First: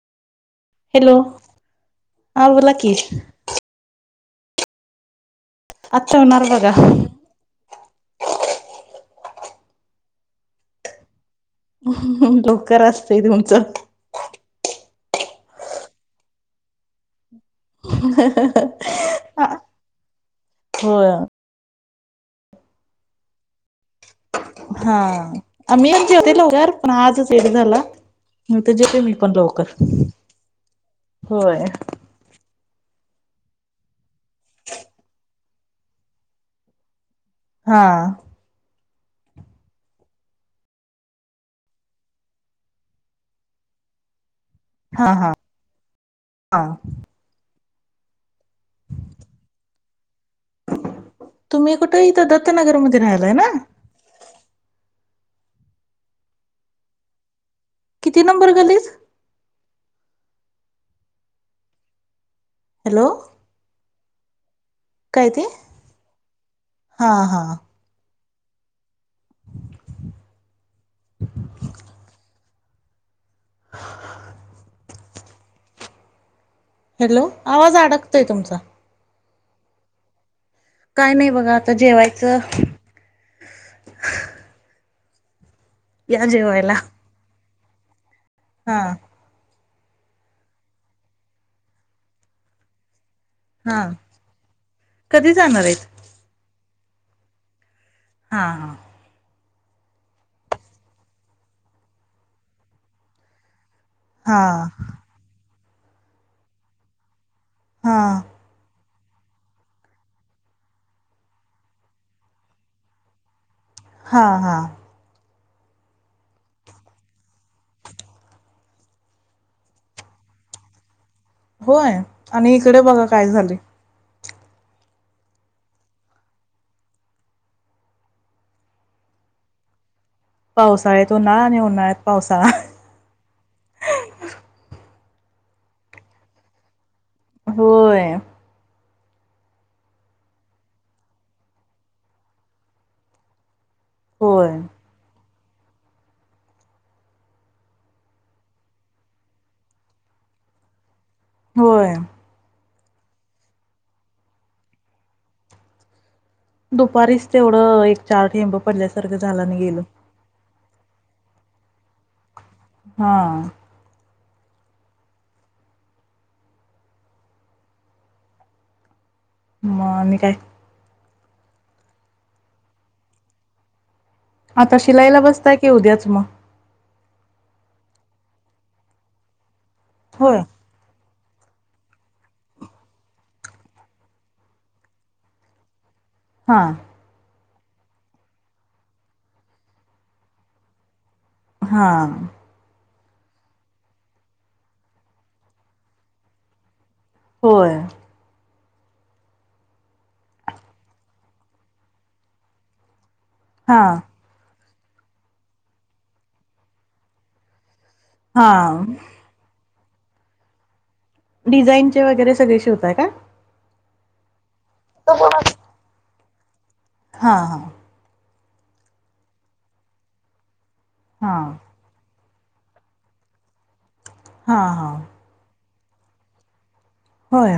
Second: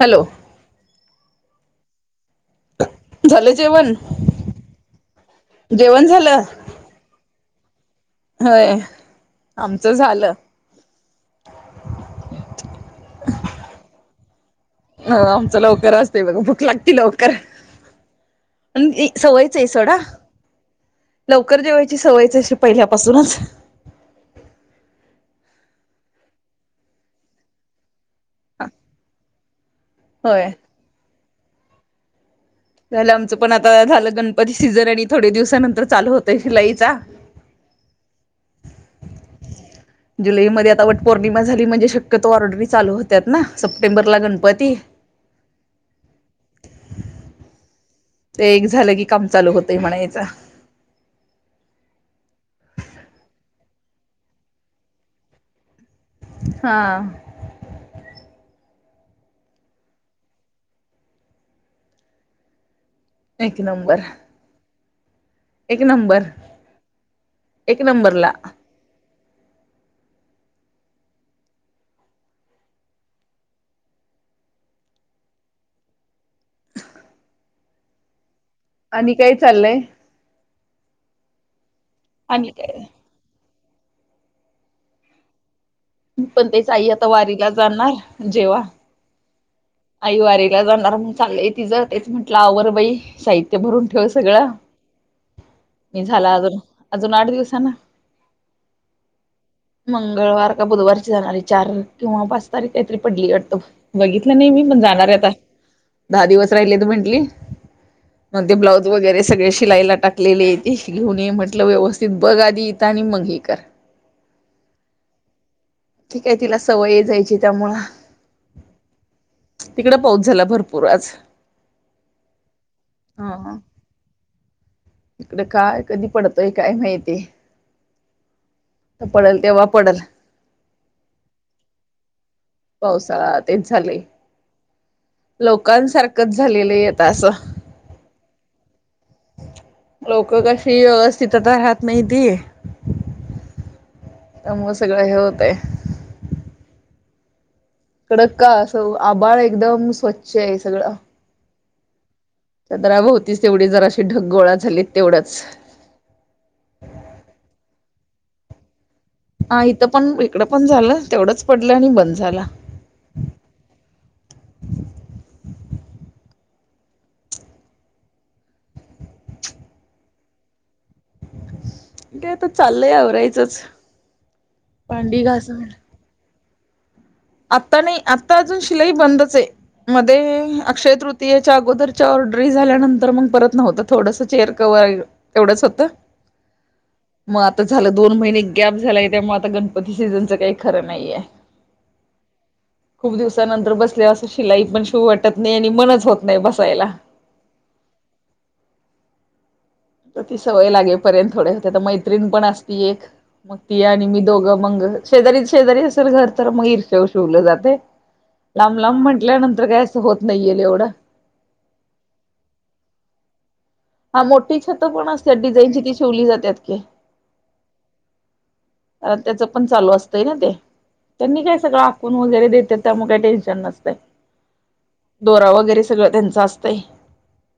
Hello. Hello हा बोला की. झालं जेवण.? आता जेवण झालं जेवणार बघा. होय आमचं झालं. लवकर असतय तुमचं. ह आमच लवकर असतय बघा. भूक लागते लवकर. [unintelligible] अन एक सवयच आहे सोडा. होय लवकर जेवायची सवयच अशी पहिल्यापासूनच हा अन मी जेवते लवकर पण आजच लेट झाला. ते जेवते मी पण लवकर होय होय झालं आमचं पण आता झालं गणपती सीझन आणि थोडे दिवसानंतर चालू होतय शिलाईचा हा जुलैमध्ये आता वट पौर्णिमा झाली म्हणजे शक्यतो ऑर्डरी चालू होत्याात ना सप्टेंबरला गणपत हा हा हा ते एक झालं की काम चालू होतंय म्हणायचं. तुम्ही कुठं इथं दत्तनगरमध्येध राहलाय हाय ना हा किती नंबर गल्लीत हॅलो एक नंबर काय ते एक नंबर हा हा एक नंबरला ह हॅलो आवाज अडकतोय तुमचा हे काय चाललंय? काय नाही बघा आता जेवायचं आणि काय या पण तेच जेवायला आई आता वारीला जाणार जेव्हा हा आईवारीला जाणार चाललंय तिझं तेच म्हंटलं आवर बाई साहित्य हा भरून ठेव सगळं कधी जाणार आहेत मी झाला अजून अजून आठ दिवसानं हा हा मंगळवार का बुधवारची जाणारी चार किंवा पाच तारीख काहीतरी पडली वाटतं. हा बघितलं हा नाही मी पण जाणारहे आता दहा दिवस राहिले म्हटली हा अन ते ब्लाउज वगैरे सगळे शिलाईला टाकलेेले ते घेऊन ये म्हटलं व्यवस्थित बघ आधी इथं आणि मग हे कर हा हा ठीक आहे तिला सवय आहे जायची त्यामुळ तिकडं पाऊस झाला भरपूर आज होय आणि इकडे बघा काय झालय. इकडं काय कधी पडतोय काय माहिती पडल तेव्हा पडल पावसाळ्यात उन्हाळा आणि उन्हाळ्यात पावसाळा पावसाळा तेच झाले लोकांसारखंच झालेलं आहेत. होय लोक कशी व्यवस्थित आता राहत नाहीती. होय त्यामुळं सगळं हे होतय. कडक का अस आभळ एकदम स्वच्छ आहे सगळं होय. चंद्राभोवतीच तेवढे जरासे ढगगोळा झालेत तेवढंच दुपारीच तेवढं एक चार ठेंब पडल्यात. हा इथं पण इकडं पण झालं तेवढंच पडलं आणि बंद झाला. हा म आणि काय? ते आता चाललंय आवरायचंच आता शिलाईला भांडी बसताय की उद्याच मग आता नाही आता अजून शिलाई बंदच आहे होय मध्ये अक्षय तृत येच्या अगोदरच्या ऑरड्री झाल्यानंतर मग परत नव्हतं थोडस चेअर कवर एवढंच होतं. हा. मग आता झालं दोन महिने गॅप झालाय त्यामुळे आता गणपती सीझनच काही खरं नाहीय. हा. खूप दिवसानंतर बसले असं शिलाई पण शिव वाटत नाही आणि मनच होत नाही बसायला. होय. सवय लागे पर्यंत थोडेसे तर मैत्रीण पण असती एक मग हा ती आणि मी दोघं मग शेजारी शेजारी असेल घर तर मग इर्षेवर शिवलं जातय. हा लांब लांब म्हटल्यानंतर काय असं होत नाहीये एवढ डिझाईनचे वगैरे सगळे शिवताय का? हा मोठी छत पण असतात. डिझाईन हा हा अ त्याच पण चालू असतय ना ते.. हा त्यांनी काय सगळं फोन वगैरे देतात त्यामुळे काही टेन्शन नसत. हा हा सगळं त्यांच असतंय. होय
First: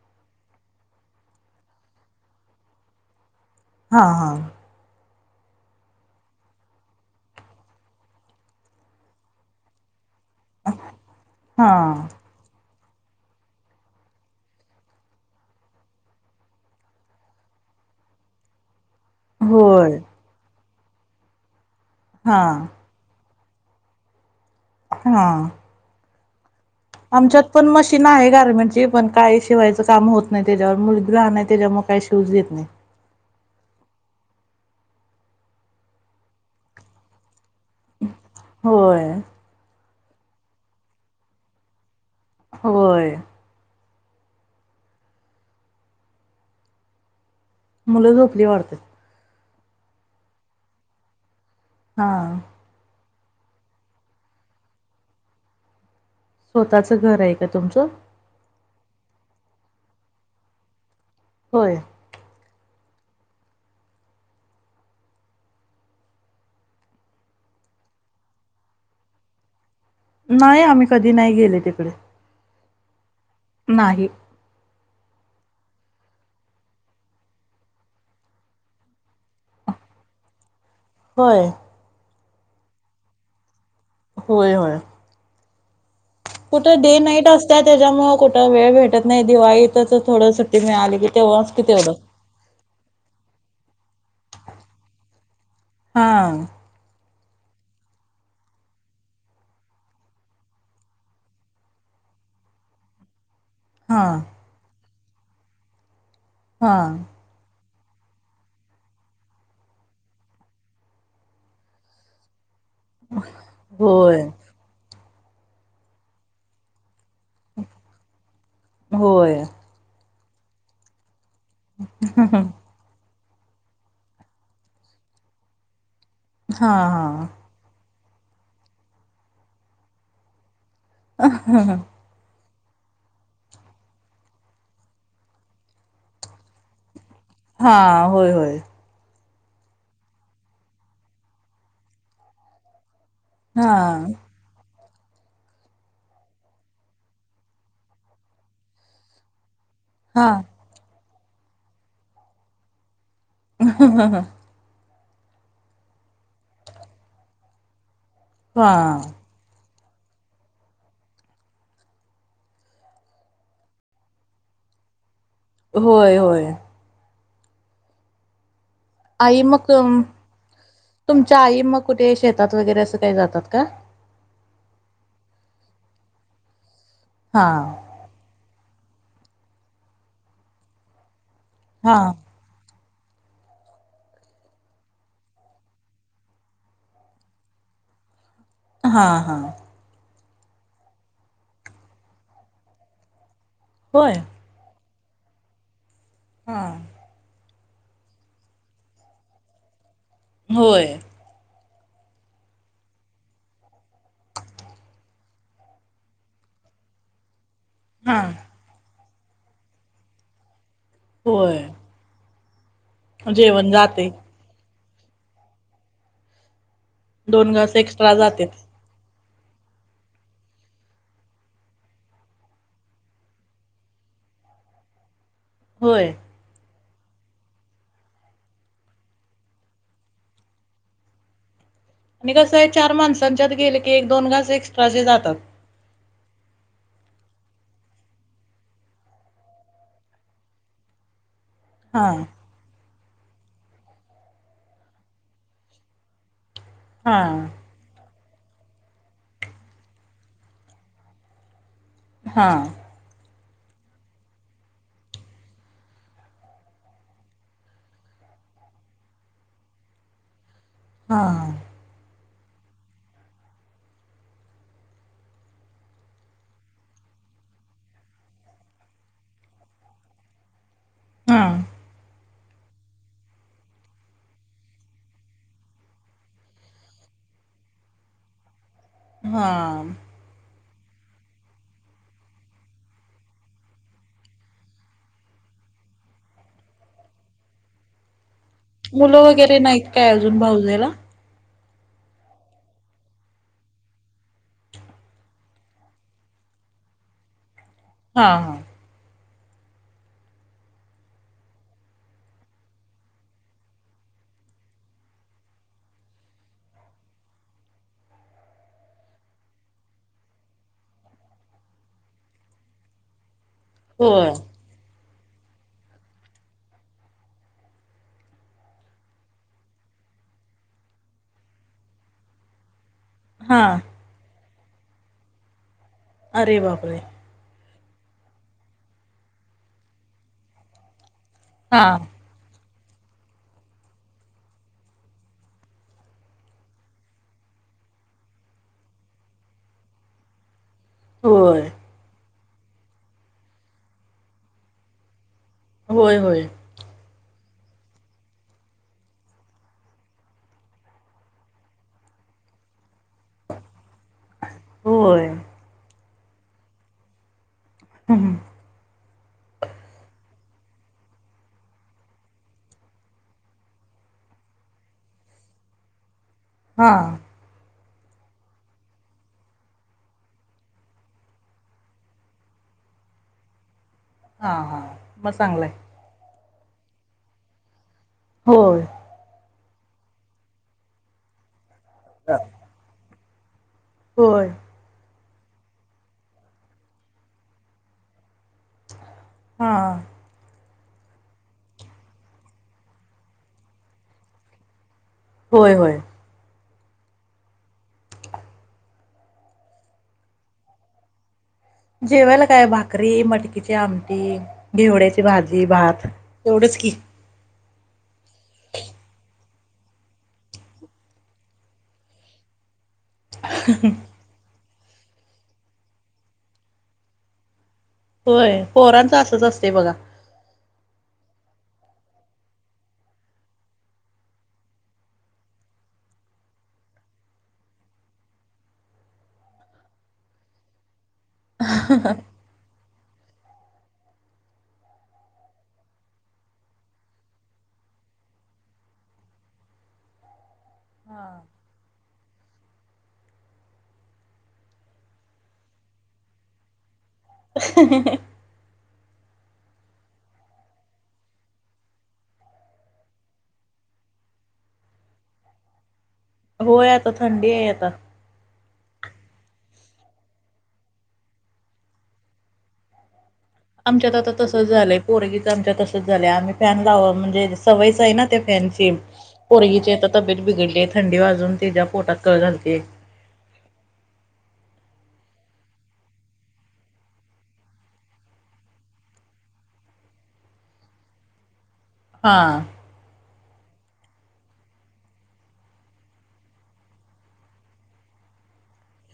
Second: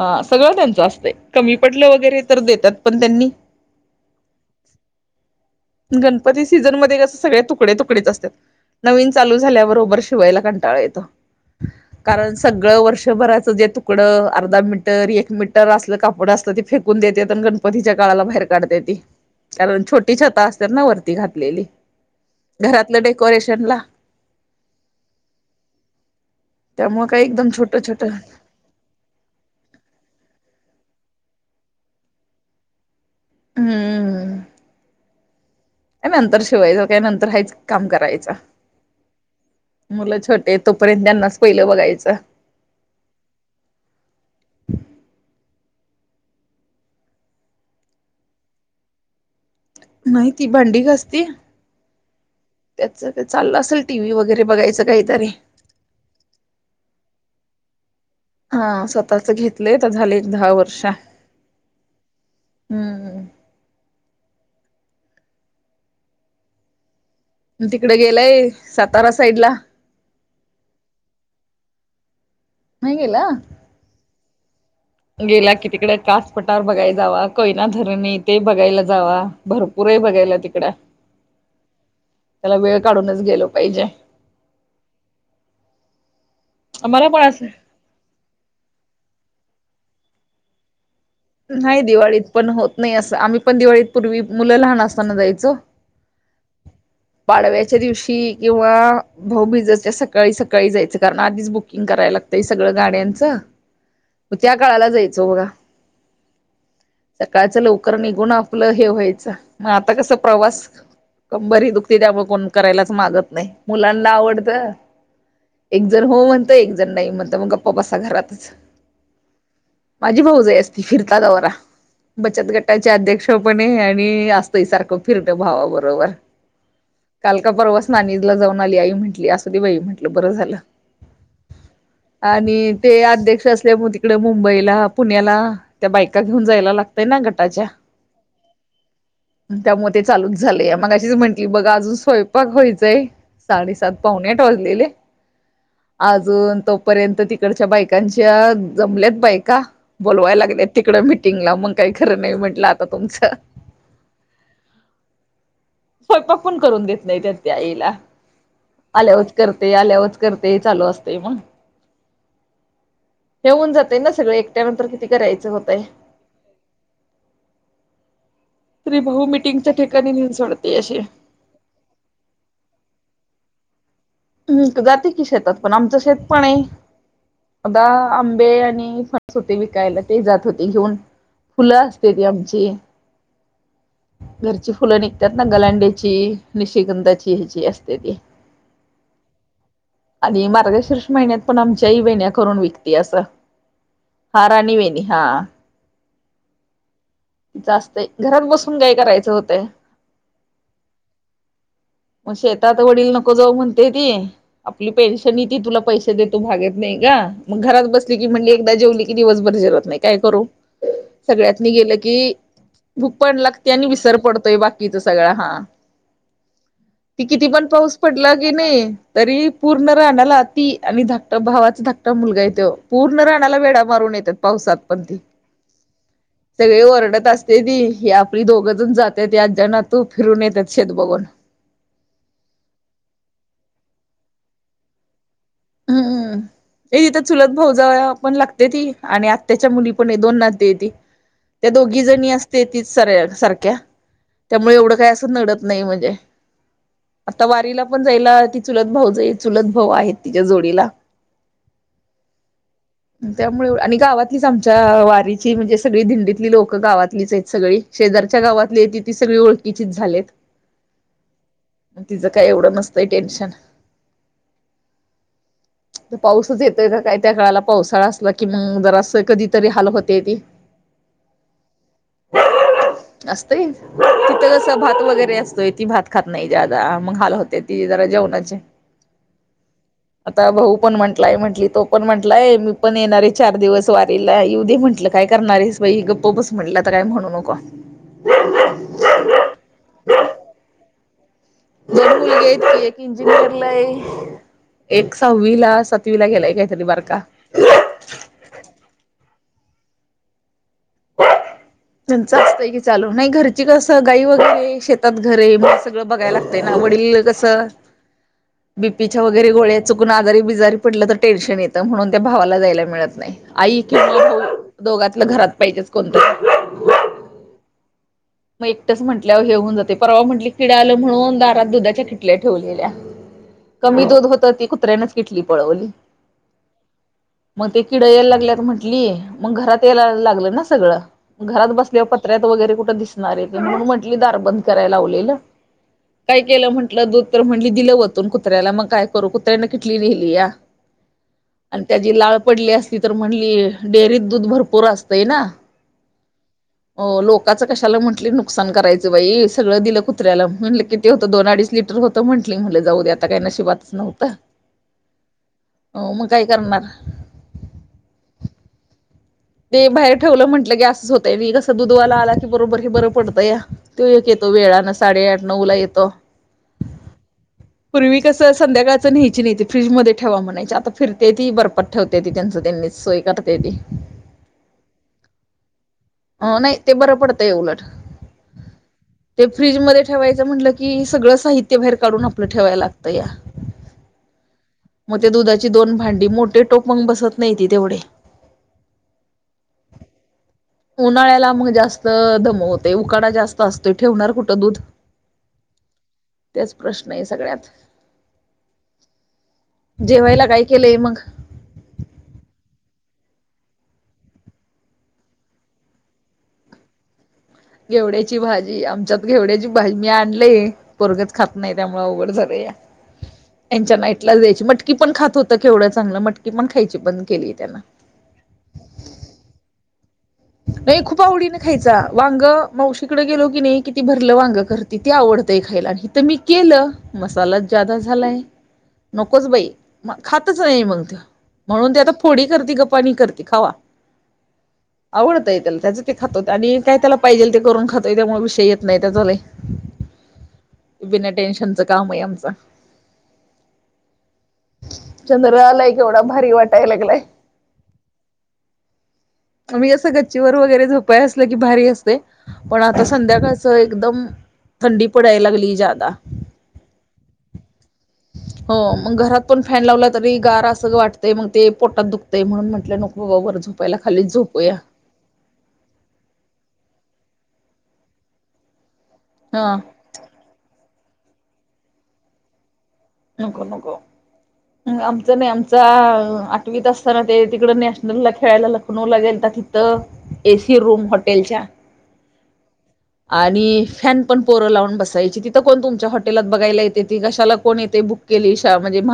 ह सगळं त्यांच असतंय. कमी पडलं वगैरे तर देतात पण त्यांनी हा हा [inaudible] गणपती सीझनमध्ये कस सगळे तुकडे तुकडेच असतात. नवीन चालू झाल्याबरोबर शिवायला कंटाळा येतो हा कारण सगळं वर्षभराच जे तुकड अर्ध मिन अर्धा मीटर, एक मीटर असलं कापड असत ते फेकून देत्यात आणि गणपतीच्या कारण होय छोटी छत असत्यात ना वरती घातलेली हा घरातले डेकोरेशनला हा त्यामुळे काय आमच्यात एकदम पण छोट छोट मशीन आहे गारमेंटची पण काय शिवाय काम होत नाही त्याच्यावर मुलं लहान नाही. त्याच्यामुळे काही शिवू देत नाहीत. हम्म... नंतर शिवायचं. काय नंतर हायच काम करायचं. होय मुलं छोटे आहे. तोपर्यंत त्यांनाच पहिलं बघायचं. होय मुलं झोपली वाटते. नाही ती भांडी घसते. हा चाललं असेल टीव्ही वगैरे बघायचं काहीतरी स्वतःच घर आहे का तुमचं? हा स्वतःच घेतलंय. आता झालं एक दहा वर्ष होय हम्म हम तो तिकडे गेलाय. नाही. आम्ही कधी नाही गेले तिकडे. नाही गेला नाही. गेला कि तिकडे कासपठार बघायला जावा. कोयना धरण ते बघायला जावा. भरपूर बघायला तिकडे होय त्याला वेळ काढूनच गेलो पाहिजे. होय होय कुठं डे मला नाईट पण असं असत्या. त्याच्यामुळे कुठं वेळ भेटत नाही. दिवाळीतच थोडं सुट्टी मिळाली की तेव्हाच कि नाही. तेवढं दिवाळीत पण होत नाही. असं आम्ही पण दिवाळीत पूर्वी मुलं लहान असताना जायचो. हा पाडव्याच्या दिवशी किंवा भाऊबीजेच्या सकाळी सकाळी जायचं. कारण आधीच बुकिंग करा कराय लागतय सगळं गाड्यांचं हा म त्या काळाला जायचो बघा हा सकाळच लवकर निघून आपलं हे व्हायचं. मग आता कस प्रवास कंबरही दुखते त्यामुळे करायलाच मागत नाही, मुलांना होय आवडत, एक जण हो म्हणत एक जण नाही म्हणत. मग गप्पसा घरातच, होय माझी भाऊ जाई असती फिर.. वरा बचत घटाचे अध्यक्ष... तो पणे आणि असत सारखं फिरत भावाबरोबर. हा हा. नानिजला जाऊन आली आई म्हटली असं दे बाई म्हटलं बरं झालं. आ हा ह. आणि ते अध्यक्ष असल्यामुळे तिकडे मुंबईला पुण्याला त्या बायका घेऊन जायला लागत. हा होय होय. त्यामुळे ते चालूच झाले, मग अशीच म्हंटली बघा अजून स्वयंपाक व्हायचंय. हा साडेसात पाहुणे आठ वाजलेले. आजून तोपर्यंत तिकडच्या बायकांच्या जमल्यात बायका. हा बोलवाय लागले तिकडं मीटिंगला मग काही खरं नाही म्हटलं आता.. तुमचं ह ह ह.. स्वयंपाक पण करून देत नाही त्या त्या आईला. हां.. ते आल्यावरच करते चालू असते मग. ठेऊन जातय ना सगळ, एकट्या नंतर किती करायचं होतय. होय होय त्री भाऊ आई मग मटिंगच्या ठिकाणी नेऊन सोडत. तुमच्या आई मग कुठे शेतात वगैरे असं काही जातात का? जाते की शेतात पण आमचं शेत पण आहे. हा द आंबे आणि... फणस होते विकायला ते जात होते घेऊन, फुलं हा असते ती आमची. [inaudible] घरची फुलं निघतात ना गलांडीची, निशगंधाची ह्याची असते ती. हा हा. आणि मार्गशिर्ष महिन्यात पण आमच्याही वेण्या करून विकती असं. होय हा, राणीवेनी हा. हा. जास्तय, घरात बसून काय करायचं होतं. होय. [inaudible] मग शेतात वडील नको जाऊ म्हणते ती, आपली पेन्शन य ती तुला पैसे देतो भागेत नाही ग. मग घरात बसली हा की म्हणजे एकदा जेवली की दिवसभर जेवत नाही. काय करू होय सगळ्यात नि गे... भूक पण लागते जेवण आणि जाते विसर पडतोय बाकीचा सगळं हा. ती किती दोन पण घास पाऊस एक्स्ट्रा पडला जाते की नाही. तरी पूर्ण राणाला ती आणि धाकट भावाचा धकटा मुलगा आहे तो पूर्ण राणाला वेडा मारून... नत पावसात पण होय. सगळी ओरडत असते ती, ही आपली दोघंजण जातात आज्यांनातू फिरून येतात शेत बघून. [inaudible] आणि कसं आहे चार माणसांच्यात गेले की एक, दोन घास एक्स्ट्रा जे जातात. हम हम. ए तिथं चुलत भाऊजव पण लागते ती आणि आत्त्याच्या मुली पण दोन नाते ती. त्या दोघी हा जणी असते तीच... सर सारख्या त्यामुळे एवढं काही असं नडत नाही म्हणजे.. हा आता वारीला पण जायला ती चुलत भाऊजइ, चुलत भाऊ आहेत. तिच्या जोडीला. हा. त्यामुळे आणि गावातलीच आमच्या वारीची म्हणजे सगळी दिंडीतली लोकं गावातलीच आहेत सगळी शेजार आच्या गावातली येते ती सगळी ओळखीचीच झालेत. हा. तिचं काय एवढं नसतय टेन्शन. पाऊसच येतोय का काय त्या काळाला पावसाळा असला कि मग जरासं कधीतरी हाल होत्याती. हा. [unintelligible] असतंय तिथं कसं भात वगैरे असतोय ती भात खात नाही ज्यादा मग हाल होतेती जरा जेवणाचे हा. आता भाऊ पण म्हटलाय म्हंटली तो पण म्हटलाय मी पण येणार आहे चार दिवस वारीला येऊ दे म्हटलं म्हटलं काय करणारईस बाई गप्प बस म्हटलं आता काय म्हणू नको मुलं वगैरे नाहीत काय अजून भाऊजेला जी एक मुलगीे आहे ती एक इंजिनिअरला आहे एक सहावी ला सातवी ला गेलाय काहीतरी बारका हा हा [unintelligible] त्यांच असतंय की चालू नाही घरची कसं गाई वगैरे शेतात घर आहे मग सगळं बघायला लागतंय ना. वडील कसं बीपीच्या वगैरे गोळ्या चुकून आजारी बिजारी पडलं तर टेन्शन येतं म्हणून त्या भावाला जायला मिळत नाही. आई किंवा होय भाऊ दोघातलं घरात पाहिजेच कोणतरी मग एकटंच म्हटल्यावर हे होऊन जातंय परवा म्हटली किडं आलं म्हणून दारात दुधाच्या किटल्या ठेवून दिल्या हां. कमी दूध होतं ती कुत्र्यानेच किटली पळवली. अरे बापरे. मग ते किडं यायला लागल्यात म्हंटली मग घरात यायला लागलं ना सगळं. घरात हां. बसल्यावर पत्र्यात वगैरे कुठं दिसणार आहे ते म्हणून म्हंटली दार बंद करायला लावलेलं. काय केलं म्हटलं दूध तर म्हटली दिलं वतून कुत्र्याला मग काय करू कुत्र्यानं किटली न्हिलिया. होय. आणि त्याची लाळ पडली असली तर म्हणली डेअरीत दूध भरपूर असतंय ना होय होय. हो लोकाचं कशाला म्हटली नुकसान करायचं बाई सगळं दिलं कुत्र्याला म्हटलं किती होतं दोन अडीच लिटर होतं म्हटली म्हटलं जाऊ दे आता काही नशिबातंच नव्हतं होय. हो मग काय करणार. हम्म. ते बाहेर ठेवलं म्हटलं की असंच होतंय मग हे कसं दुधवाला आला की बरोबर हे बरं पडतंया तो एक येतो तो वेळानं साडेआठ नऊ ला येतो हा. पूर्वी कसं संध्याकाळचं न्यायची नाहीे फ्रीजमध्ये ठेवा म्हणायची आता फिरतेती ती बर्फात ठेवतेती त्यांचं त्यांनीच सोय करतेती. हा हां मग चांगलंय. अ नाही ते बरं पडतंय उलट. होय. ते फ्रीजमध्ये ठेवायचं म्हटलं की सगळं साहित्य बाहेर काढून हां. आपलं ठेवायला लागतंया. होय. मग त्या दुधाची दोन भांडी मोठे टोप मंग बसत नाहीती तेवढे हा. उन्हाळ्याला मग जास्त दमवतंय उकाडा जास्त असतोय ठेवणार कुठं दूध होय होय. तेच प्रश्न आहे सगळ्यात जेवायला काय केलंय मंग. जेवायला काय भाकरी मटकीची आमटी घेवडयाची भाजी भात एवढीच की. घेवड्याची भाजी. आमच्यात घेवड्याची भाजी मी आणलंय. पोरगंच खात नाही त्यामुळं अवघड झालंया. त्यांच्या नाईटला द्यायची. मटकी पण खात होता केवढं चांगलं. मटकी पण खायची बंद केलीये त्यानं. होय पोरांचं असच असतंय बघा. नाही खूप आवडीनं खायचा. वांग मावशीकडे गेलो की नाही कि ती भरलं वांग करती ते आवडतं. खायला आणि हिथ मी केलं मसालाच जादा झालाय. नकोच बाई म खातच नाही मग तो. म्हणून ते आता फोडी करती. गपवानी करती खावा. आवडतंय त्याला त्याचं ते खातो, आणि काय त्याला पाहिजेल ते करून खातोय त्यामुळे विषय येत नाही त्याचा लय. बिना हां. टेन्शनच काम आहे आमचं. चंद्र आलाय केवढा भारी वाटाय लागलाय. [unintelligible] मी असं गच्चीवर वगैरे झोपाय असलं की भारी असतयं, पण आता संध्याकाळच एकदम थंडी पडाय लागली ज्यादा. होय, आता थंडी आहे आता. हो मग घरात पण फॅन लावला तरी, गार अस वाटतंय मग ते पोटात दुखतंय म्हणून म्हटलं नको. व वर झोपायला आमच्यात खाली आता झोप तसंच झालंय पोरगीचं आमच्या तसच झालंय, आम्ही फॅन लावाव म्हणजे सवयच आहे ना त्या फॅनची. हा पोरगीची आत्ताच तब्येत बिघडलीच थंडी वाजून तिचा पोटात कळ घालतेय. नको नको. आमचं नाही आमचा आठवीत असताना ते तिकड नॅशनलला खेळायला लखनौ ला गेलता. तिथं एसी रूम हॉटेलच्या हा. आणि फॅन पण पोरं लावून बसायची, तिथं कोण तुमच्या हॉटेलात बघायला येते ती कशाला कोण येते बुक केली‌ शा म्हणजे मा